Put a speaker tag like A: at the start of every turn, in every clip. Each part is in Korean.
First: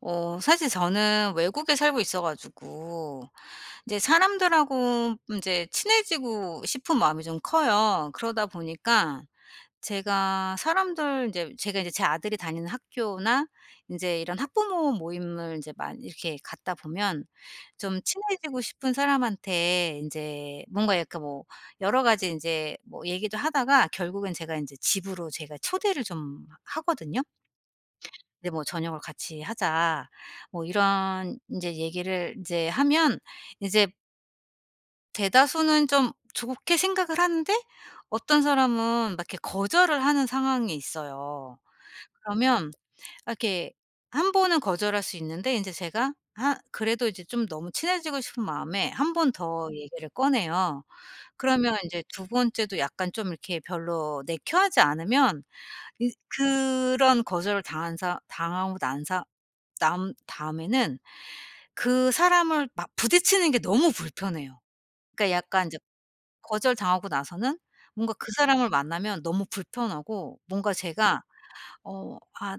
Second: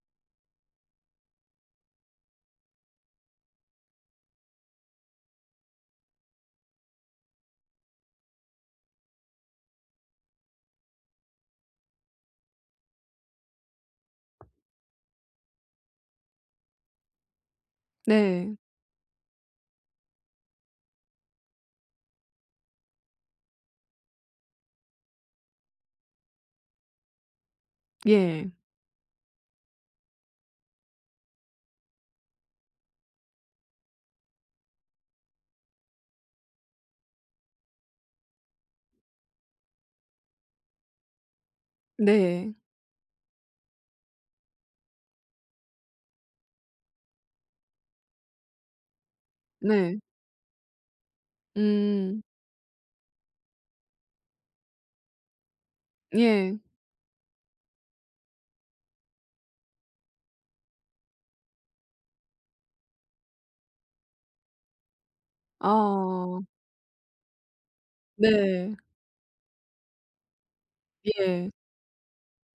A: 사실 저는 외국에 살고 있어 가지고 이제 사람들하고 이제 친해지고 싶은 마음이 좀 커요. 그러다 보니까 제가 사람들 이제 제가 이제 제 아들이 다니는 학교나 이제 이런 학부모 모임을 이제 많이 이렇게 갔다 보면 좀
B: 네.
A: 친해지고 싶은 사람한테 이제 뭔가 약간 뭐 여러 가지 이제 뭐 얘기도 하다가 결국엔 제가 이제 집으로 제가 초대를 좀 하거든요.
B: 예.
A: 이제 뭐 "저녁을 같이 하자." 뭐 이런 이제 얘기를 이제 하면 이제 대다수는 좀 좋게 생각을 하는데, 어떤 사람은 막 이렇게 거절을 하는 상황이 있어요.
B: 네.
A: 그러면 이렇게 한 번은 거절할 수 있는데 이제 제가 그래도 이제 좀 너무 친해지고 싶은 마음에 한 번 더
B: 네.
A: 얘기를 꺼내요. 그러면 이제
B: 음.
A: 두 번째도 약간 좀 이렇게 별로 내켜하지 않으면, 이
B: 예.
A: 그런 거절을 당한 사 당하고 난 사 남 다음에는 그 사람을 막 부딪히는 게 너무 불편해요. 그러니까 약간 인제
B: 아.
A: 거절당하고 나서는 뭔가 그 사람을
B: 네.
A: 만나면 너무 불편하고, 뭔가 제가
B: 예.
A: 어 아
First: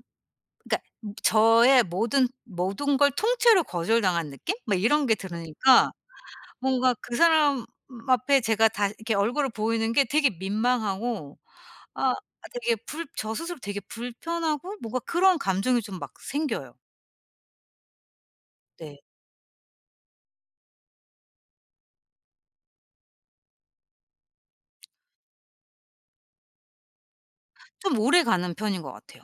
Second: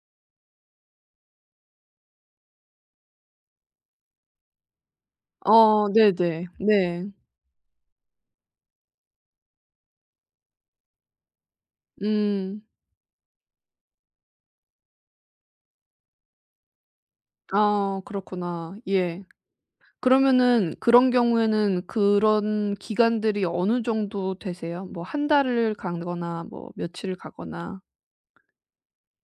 A: 그러니까 저의 모든 걸 통째로 거절당한 느낌? 막 이런 게
B: 어
A: 들으니까
B: 네네.
A: 뭔가
B: 네.
A: 그 사람 앞에 제가 다 이렇게 얼굴을 보이는 게 되게 민망하고, 아
B: 음.
A: 되게 불 저 스스로 되게 불편하고 뭔가 그런 감정이 좀 막 생겨요.
B: 아 그렇구나.
A: 네.
B: 예. 그러면은 그런 경우에는 그런 기간들이 어느 정도 되세요? 뭐 한 달을 가거나 뭐 며칠을 가거나.
A: 좀 오래가는 편인 것 같아요.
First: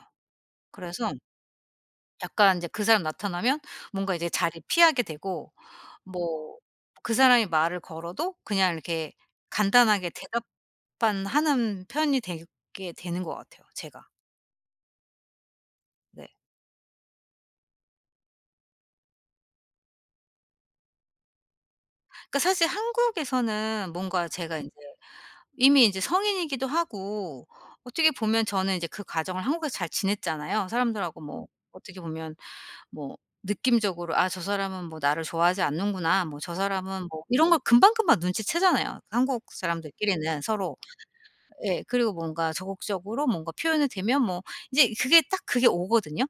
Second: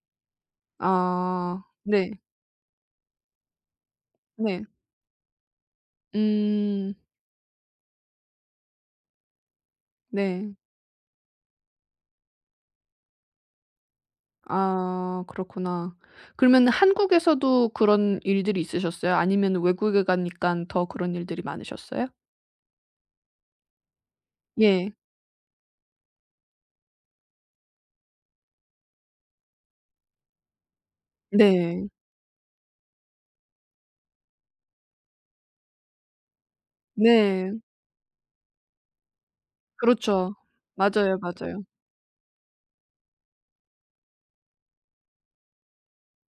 A: 그래서
B: 아. 네.
A: 약간 인제 그 사람 나타나면 뭔가 이제 자리
B: 네.
A: 피하게 되고, 뭐
B: 음.
A: 그 사람이 말을 걸어도 그냥 이렇게 간단하게
B: 네.
A: 대답만 하는 편이 되게 되는 것 같아요 제가.
B: 아 그렇구나.
A: 네.
B: 그러면 한국에서도 그런 일들이 있으셨어요? 아니면 외국에 가니까 더 그런 일들이 많으셨어요?
A: 그러니까 사실 한국에서는 뭔가 제가 인제
B: 예.
A: 이미 이제 성인이기도 하고, 어떻게 보면 저는 이제 그 과정을 한국에서 잘 지냈잖아요. 사람들하고 뭐
B: 네.
A: 어떻게 보면 뭐 느낌적으로 '아 저 사람은 뭐 나를 좋아하지 않는구나.' 뭐 '저 사람은' 뭐 이런
B: 네.
A: 걸 금방금방 눈치채잖아요, 한국
B: 그렇죠.
A: 사람들끼리는 서로.
B: 맞아요, 맞아요.
A: 예. 그리고 뭔가 적극적으로 뭔가 표현이 되면 뭐 이제 그게 딱 그게 오거든요.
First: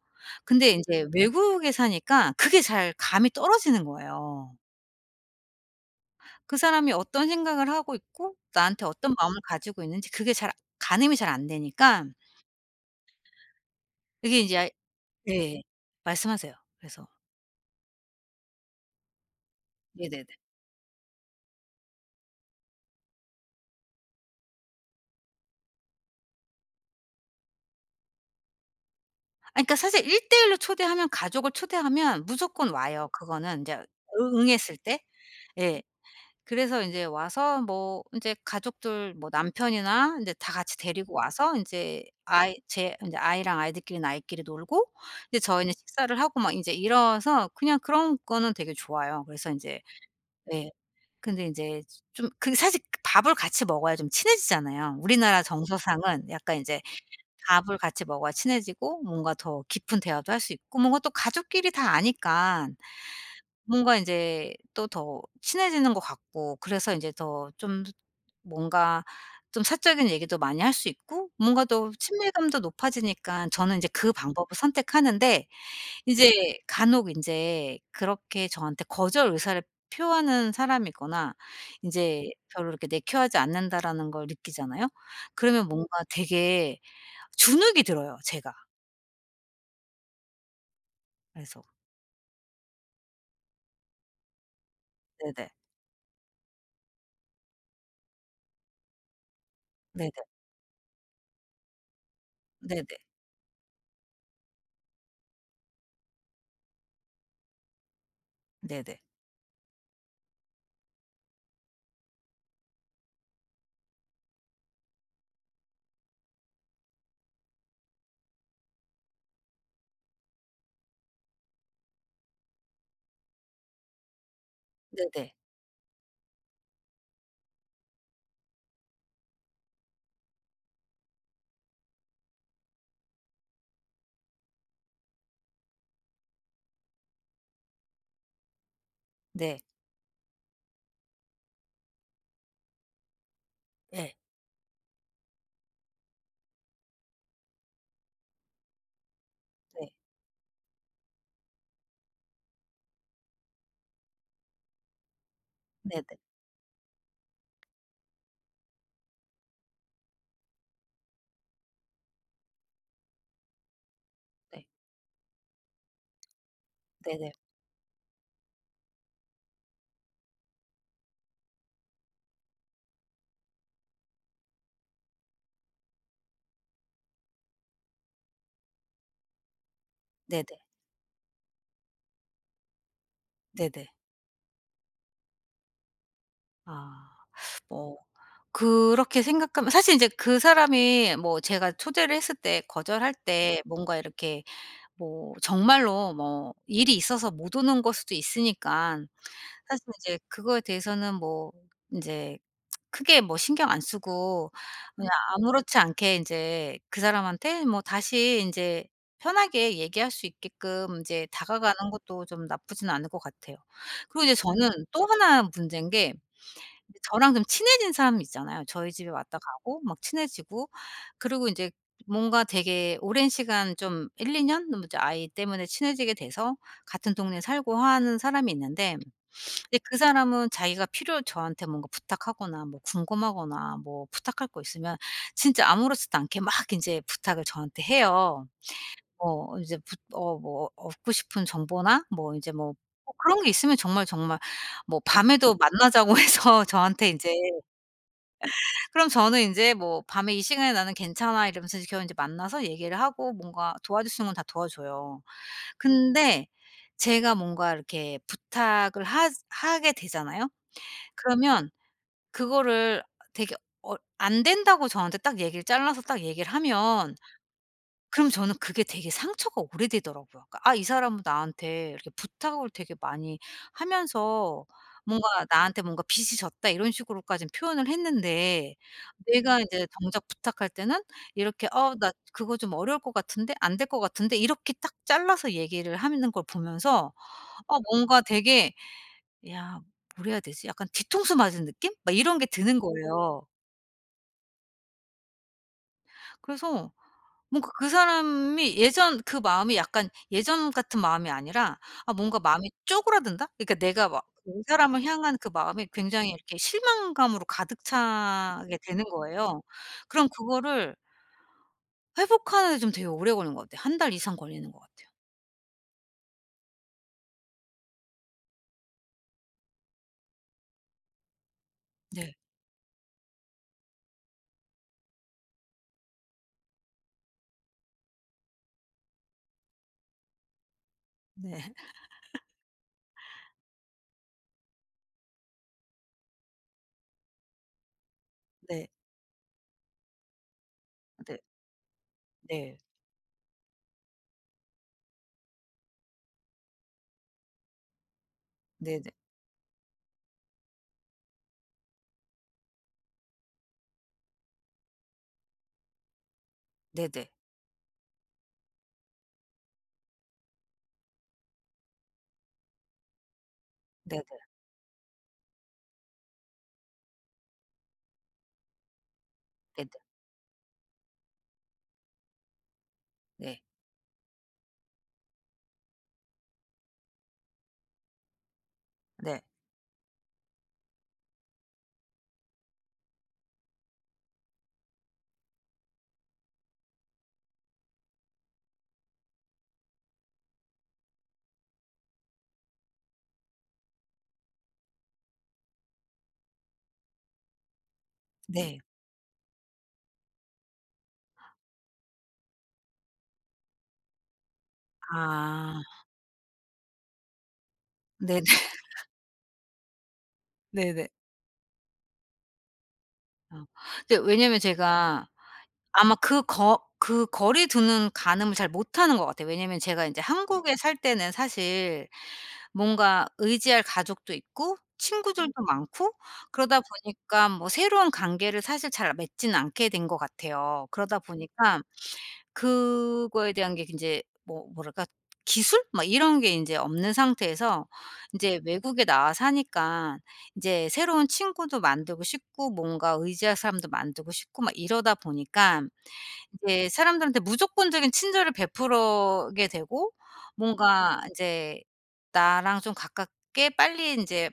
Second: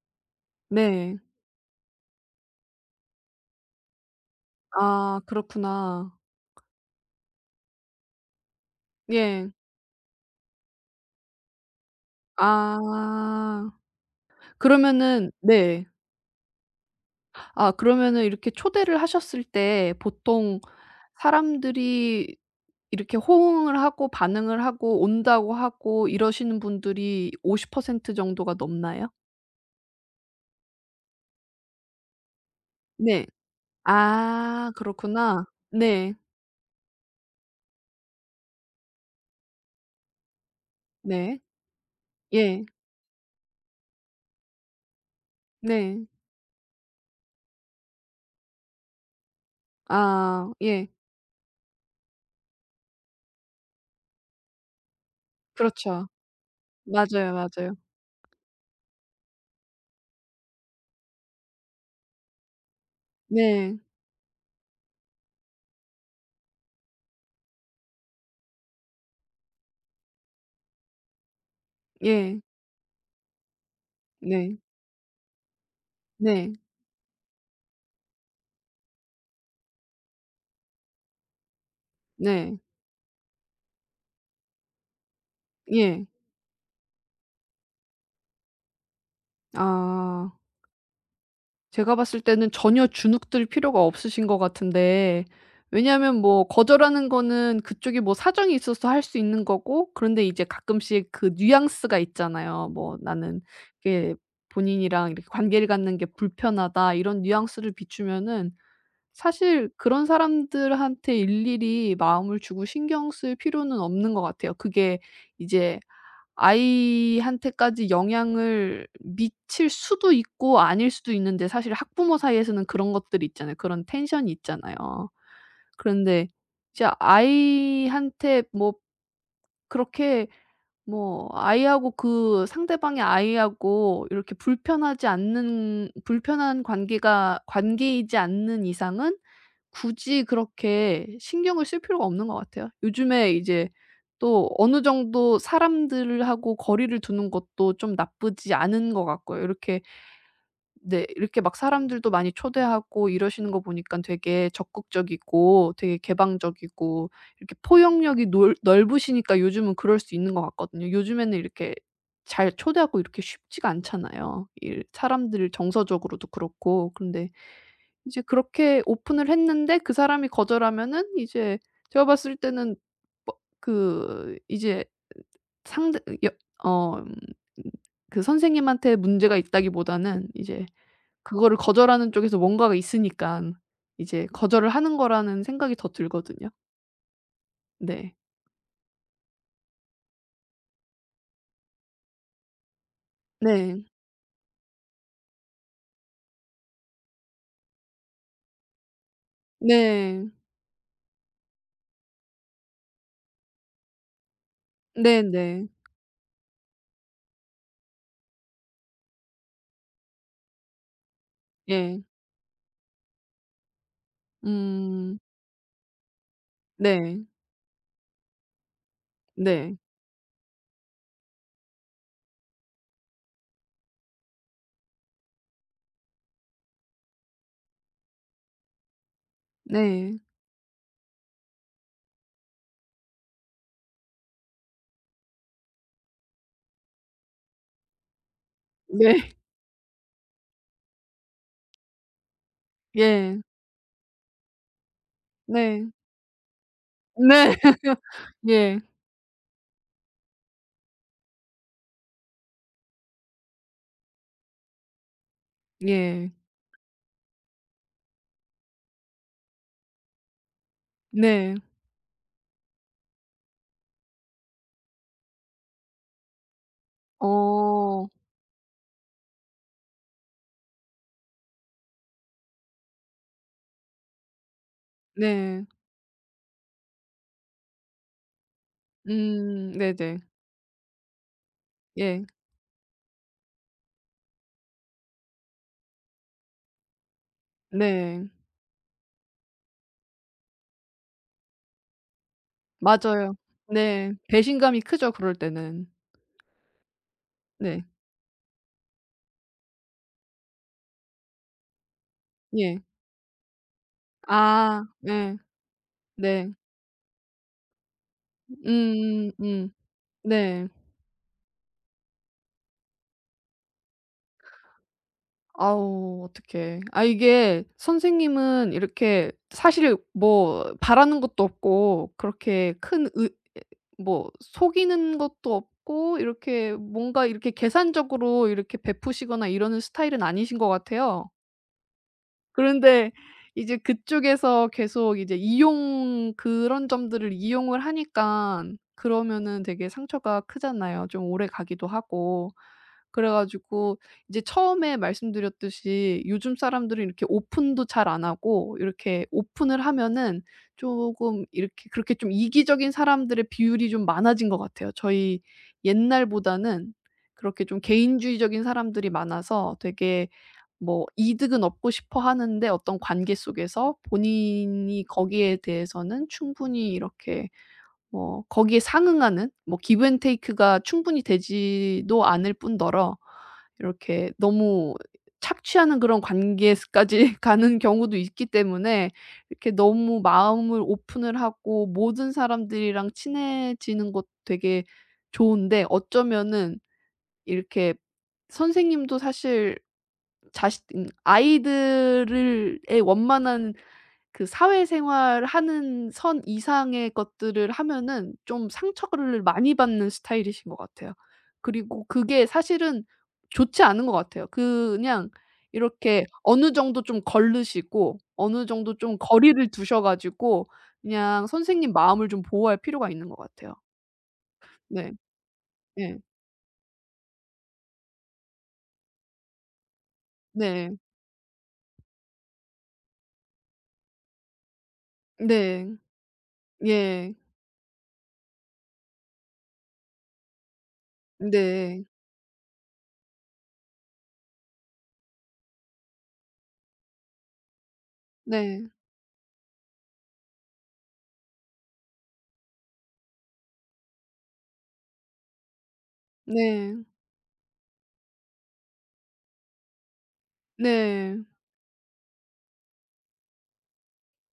A: 근데 인제
B: 네.
A: 외국에 사니까 그게 잘 감이 떨어지는 거예요.
B: 아 그렇구나.
A: 그 사람이 어떤 생각을 하고 있고 나한테 어떤 마음을
B: 예.
A: 가지고 있는지 그게 잘 가늠이 잘 안 되니까
B: 아.
A: 이게 인제 아이
B: 그러면은
A: 네.
B: 네.
A: 말씀하세요. 그래서
B: 아 그러면은 이렇게 초대를 하셨을 때
A: 네네네.
B: 보통 사람들이 이렇게 호응을 하고 반응을 하고 온다고 하고 이러시는 분들이 50% 정도가 넘나요?
A: 그러니까 사실 1대1로 초대하면, 가족을 초대하면 무조건 와요.
B: 네.
A: 그거는 인제 응
B: 아
A: 응했을 때.
B: 그렇구나.
A: 예.
B: 네.
A: 그래서 인제 와서 뭐 인제 가족들, 뭐 남편이나 인제 다 같이 데리고
B: 네.
A: 와서 인제 아이
B: 예.
A: 제 인제 아이랑 아이들끼리는 아이끼리 놀고, 이제 저희는
B: 네.
A: 식사를 하고 막 인제 이래서, 그냥 그런 거는 되게 좋아요. 그래서 인제
B: 아
A: 예.
B: 예.
A: 근데 이제 좀 그 사실 그 밥을 같이 먹어야 좀 친해지잖아요. 우리나라
B: 그렇죠.
A: 정서상은 약간 이제
B: 맞아요, 맞아요.
A: 밥을 같이 먹어야 친해지고, 뭔가 더 깊은 대화도 할 수 있고, 뭔가 또 가족끼리 다 아니까
B: 네.
A: 뭔가 인제 또 더 친해지는 것 같고, 그래서 인제 더 좀 뭔가 좀 사적인 얘기도 많이 할 수 있고 뭔가 더
B: 예.
A: 친밀감도 높아지니까 저는 인제 그 방법을
B: 네.
A: 선택하는데, 이
B: 네.
A: 제 간혹 인제 그렇게 저한테 거절 의사를 표하는 사람이거나 인제
B: 네.
A: 별로 이렇게 내키하지 않는다라는 걸 느끼잖아요. 그러면 뭔가
B: 예.
A: 되게 주눅이 들어요 제가.
B: 아
A: 그래서
B: 제가 봤을 때는 전혀 주눅들 필요가 없으신 것 같은데,
A: 네네.
B: 왜냐하면 뭐 거절하는 거는 그쪽이 뭐 사정이 있어서 할 수 있는 거고,
A: 네네.
B: 그런데 이제 가끔씩 그 뉘앙스가 있잖아요.
A: 네네.
B: 뭐 "나는 이게 본인이랑 이렇게 관계를 갖는 게 불편하다." 이런 뉘앙스를 비추면은
A: 네네.
B: 사실 그런 사람들한테 일일이 마음을 주고 신경 쓸 필요는 없는 것 같아요. 그게 이제 아이한테까지 영향을 미칠 수도 있고 아닐 수도 있는데, 사실 학부모 사이에서는 그런 것들이 있잖아요. 그런 텐션이 있잖아요.
A: 네네.
B: 그런데 이제 아이한테 뭐 그렇게 뭐 아이하고 그 상대방의 아이하고 이렇게 불편하지 않는 불편한 관계가 관계이지 않는 이상은
A: 네.
B: 굳이 그렇게 신경을 쓸 필요가 없는 것 같아요. 요즘에 이제
A: 예.
B: 또 어느 정도 사람들하고 거리를 두는 것도 좀 나쁘지 않은 것 같고요. 이렇게
A: 네.
B: 네 이렇게 막 사람들도 많이 초대하고 이러시는 거 보니까 되게 적극적이고 되게
A: 네네.
B: 개방적이고 이렇게 포용력이 놀 넓으시니까 요즘은 그럴 수 있는 것 같거든요. 요즘에는 이렇게 잘 초대하고 이렇게 쉽지가 않잖아요.
A: 네.
B: 일 사람들을 정서적으로도 그렇고. 근데
A: 네네.
B: 이제 그렇게 오픈을 했는데 그 사람이 거절하면은 이제 제가 봤을 때는 뭐 그 이제 상대 여 어 그 선생님한테 문제가 있다기보다는
A: 네네.
B: 이제 그거를 거절하는 쪽에서 뭔가가 있으니깐
A: 네네.
B: 이제 거절을 하는 거라는 생각이 더 들거든요.
A: 아. 뭐
B: 네.
A: 그렇게 생각하면 사실 인제 그 사람이 뭐 제가 초대를 했을 때 거절할 때
B: 네.
A: 뭔가 이렇게 뭐 정말로 뭐 일이 있어서 못 오는 걸 수도 있으니까, 사실 이제
B: 네.
A: 그거에 대해서는 뭐 인제 크게 뭐 신경 안 쓰고, 그냥
B: 네네.
A: 아무렇지 않게 인제 그 사람한테 뭐 다시 인제 편하게 얘기할 수 있게끔 인제 다가가는
B: 예.
A: 것도 좀 나쁘지는 않을 것 같아요. 그리고 이제 저는 또
B: 음.
A: 하나 문제인 게, 근데
B: 네.
A: 저랑 좀 친해진 사람 있잖아요. 저희 집에 왔다
B: 네.
A: 가고 막 친해지고, 그리고 인제 뭔가 되게 오랜 시간 좀 1-2 년 뭐 이제 아이 때문에 친해지게 돼서 같은 동네에 살고 하는 사람이 있는데, 근데 그
B: 네.
A: 사람은 자기가 필요 저한테 뭔가 부탁하거나 뭐 궁금하거나 뭐 부탁할 거 있으면 진짜 아무렇지도 않게 막 인제 부탁을 저한테 해요.
B: 네.
A: 뭐 이제 부 어 뭐 얻고 싶은 정보나 뭐 인제 뭐
B: 예.
A: 그런 게 있으면 정말, 정말 뭐 밤에도
B: 네.
A: 만나자고 해서 저한테 인제,
B: 네. 예.
A: 그럼 저는 인제 뭐 "밤에 이 시간에 나는 괜찮아." 이러면서 이제 겨우 인제 만나서 얘기를 하고, 뭔가 도와줄 수 있는 건 다 도와줘요.
B: 예.
A: 근데 제가 뭔가 이렇게 부탁을 하 하게 되잖아요?
B: 네.
A: 그러면 그거를 되게 안 된다고 저한테 딱 얘기를 잘라서 딱 얘기를 하면,
B: 어.
A: 그럼 저는 그게 되게 상처가 오래되더라고요. 그러니까 '아 이 사람은 나한테 이렇게 부탁을 되게 많이 하면서 뭔가
B: 네.
A: 나한테 뭔가 빚이 졌다.' 이런 식으로까지 표현을 했는데, 내가 이제
B: 네네.
A: 정작 부탁할 때는 이렇게 '어 나
B: 예.
A: 그거 좀 어려울 것 같은데? 안 될 것 같은데?' 이렇게 딱 잘라서 얘기를 하는 걸 보면서 뭔가
B: 네.
A: 되게 '야 뭐라 해야 되지?' 약간 뒤통수 맞은 느낌? 막 이런 게 드는
B: 맞아요.
A: 거예요.
B: 네. 배신감이 크죠 그럴 때는.
A: 그래서 뭔가
B: 네.
A: 그 사람이 예전 그 마음이, 약간 예전 같은 마음이 아니라 뭔가 마음이
B: 예.
A: 쪼그라든다? 그러니까 내가 막 그
B: 아
A: 사람을
B: 예.
A: 향한 그 마음이 굉장히
B: 네.
A: 이렇게 실망감으로 가득 차게 되는
B: 음음
A: 거예요. 그럼
B: 네.
A: 그거를 회복하는 데 좀 되게 오래 걸리는 것 같아요. 한 달 이상 걸리는 것 같아요.
B: 아우 어떡해. 아 이게 선생님은 이렇게 사실 뭐 바라는 것도 없고
A: 네.
B: 그렇게 큰 의 뭐 속이는 것도 없고 이렇게 뭔가 이렇게 계산적으로 이렇게 베푸시거나 이러는 스타일은 아니신 것 같아요.
A: 네.
B: 그런데 이제 그쪽에서 계속 이제 이용 그런 점들을 이용을 하니깐
A: 네.
B: 그러면은 되게 상처가 크잖아요. 좀
A: 네.
B: 오래가기도 하고.
A: 네.
B: 그래 가지고 이제 처음에 말씀드렸듯이, 요즘 사람들은 이렇게 오픈도 잘 안 하고
A: 네네.
B: 이렇게 오픈을 하면은 쪼금 이렇게 그렇게 좀 이기적인 사람들의 비율이 좀 많아진 것 같아요. 저희 옛날보다는
A: 네네.
B: 그렇게 좀 개인주의적인 사람들이 많아서 되게 뭐 이득은 얻고 싶어 하는데 어떤 관계 속에서
A: 네네.
B: 본인이 거기에 대해서는 충분히 이렇게 뭐 거기에 상응하는 뭐
A: 네네.
B: give and take가 충분히 되지도 않을 뿐더러
A: 네. 네.
B: 이렇게 너무 착취하는 그런 관계까지 가는 경우도 있기 때문에
A: 네. 네. 네.
B: 이렇게 너무 마음을 오픈을 하고 모든 사람들이랑 친해지는 것도 되게 좋은데, 어쩌면은 이렇게 선생님도 사실 자식 아이들을 의 원만한 그 사회생활 하는 선 이상의 것들을 하면은 좀
A: 네.
B: 상처를 많이 받는 스타일이신 것 같아요. 그리고 그게 사실은 좋지 않은 것 같아요. 그냥
A: 아.
B: 이렇게 어느 정도 좀 걸르시고
A: 네네.
B: 어느 정도 좀 거리를 두셔 가지고
A: 네네.
B: 그냥 선생님 마음을 좀 보호할 필요가 있는 것
A: 어.
B: 같아요.
A: 근데 왜냐면
B: 네.
A: 제가 아마
B: 예.
A: 그 거 그 거리 두는 가늠을 잘 못하는 것 같아요. 왜냐면 제가 인제 한국에
B: 네.
A: 살 때는 사실 뭔가 의지할 가족도 있고 친구들도
B: 네.
A: 많고, 그러다
B: 예.
A: 보니까 뭐 새로운 관계를 사실 잘 맺지는 않게 된 것 같아요. 그러다 보니까
B: 네.
A: 그거에 대한 게 인제 뭐 뭐랄까 기술? 막 이런 게 인제 없는 상태에서 인제
B: 네.
A: 외국에 나와 사니까 인제 새로운 친구도 만들고 싶고 뭔가 의지할 사람도 만들고 싶고 막 이러다 보니까 이제
B: 네.
A: 사람들한테 무조건적인 친절을 베풀게 되고, 뭔가
B: 네.
A: 인제 나랑 좀 가깝게 빨리 인제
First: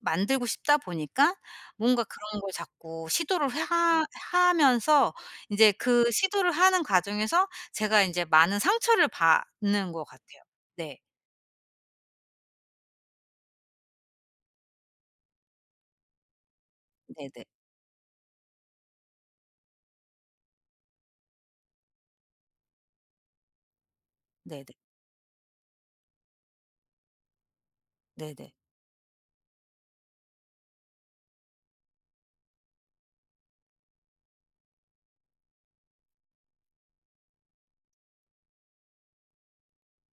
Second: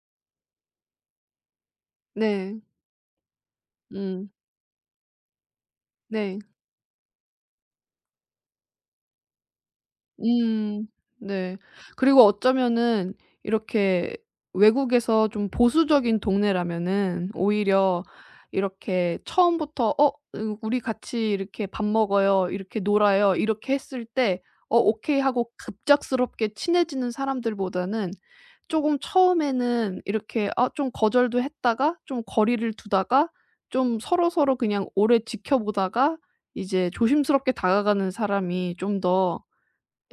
A: 만들고 싶다 보니까 뭔가 그런 걸
B: 네.
A: 자꾸 시도를 하
B: 음.
A: 하면서 인제 그
B: 네.
A: 시도를 하는 과정에서 제가 인제 많은 상처를 받는 것 같아요.
B: 음.
A: 네.
B: 네. 그리고 어쩌면은 이렇게 외국에서 좀 보수적인 동네라면은
A: 네네.
B: 오히려 이렇게 처음부터 "어 으 우리 같이 이렇게 밥 먹어요. 이렇게 놀아요." 이렇게 했을 때
A: 네네.
B: 오케이 하고 급작스럽게 친해지는 사람들보다는
A: 네네.
B: 쪼금 처음에는 이렇게 아 좀 거절도 했다가 좀 거리를 두다가 좀 서로서로 그냥 오래 지켜보다가 이제 조심스럽게 다가가는 사람이 좀더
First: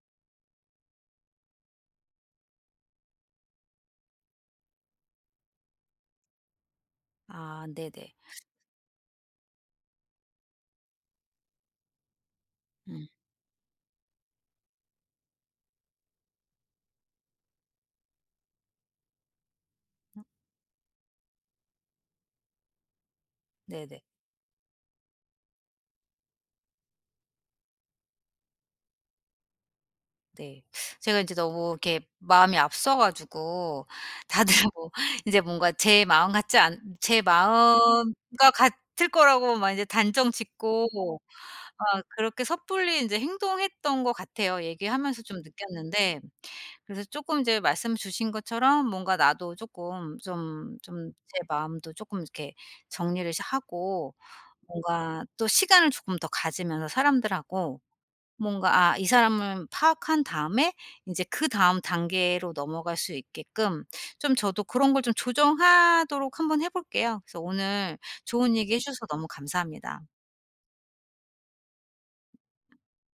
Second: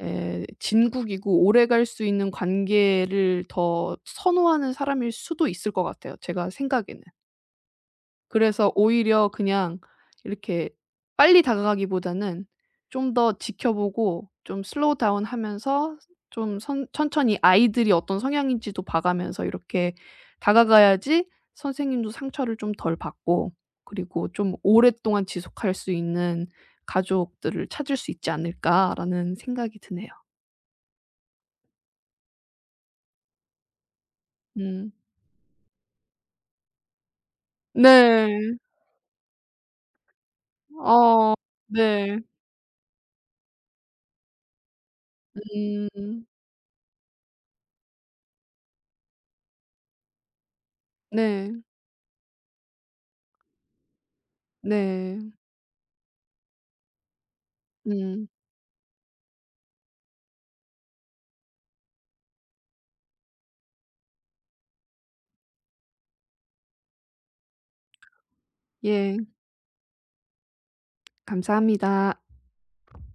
B: 에 진국이고 오래 갈 수 있는 관계를 더 선호하는 사람일 수도 있을 것 같아요, 제가 생각에는.
A: 아 네네.
B: 그래서 오히려 그냥 이렇게 빨리 다가가기보다는
A: 음
B: 좀 더 지켜보고 좀 슬로우 다운 하면서 좀 선 천천히 아이들이 어떤 성향인지도 봐가면서 이렇게 다가가야지 선생님도 상처를 좀 덜 받고,
A: 네네.
B: 그리고 좀 오랫동안 지속할 수 있는 가족들을 찾을 수 있지 않을까라는 생각이 드네요.
A: 네. 제가 이제 너무 이렇게 마음이 앞서 가지고 다들 뭐
B: 음.
A: 제 뭔가 제 마음 같지 않 제
B: 네.
A: 마음과 같을 거라고 막 이제 단정 짓고,
B: 어
A: 아,
B: 네.
A: 그렇게 섣불리 이제 행동했던 것 같아요, 얘기하면서 좀 느꼈는데.
B: 음.
A: 그래서 조금 이제 말씀 주신 것처럼 뭔가 나도 조금 좀 제
B: 네.
A: 마음도 조금 이렇게 정리를 하고, 뭔가
B: 네.
A: 또 시간을 조금 더 가지면서 사람들하고
B: 음.
A: 뭔가 이 사람을 파악한 다음에 이제 그다음 단계로 넘어갈 수 있게끔 좀 저도 그런 걸 좀 조정하도록 한번 해 볼게요. 그래서 오늘 좋은 얘기 해 주셔서
B: 예.
A: 너무 감사합니다.
B: 감사합니다.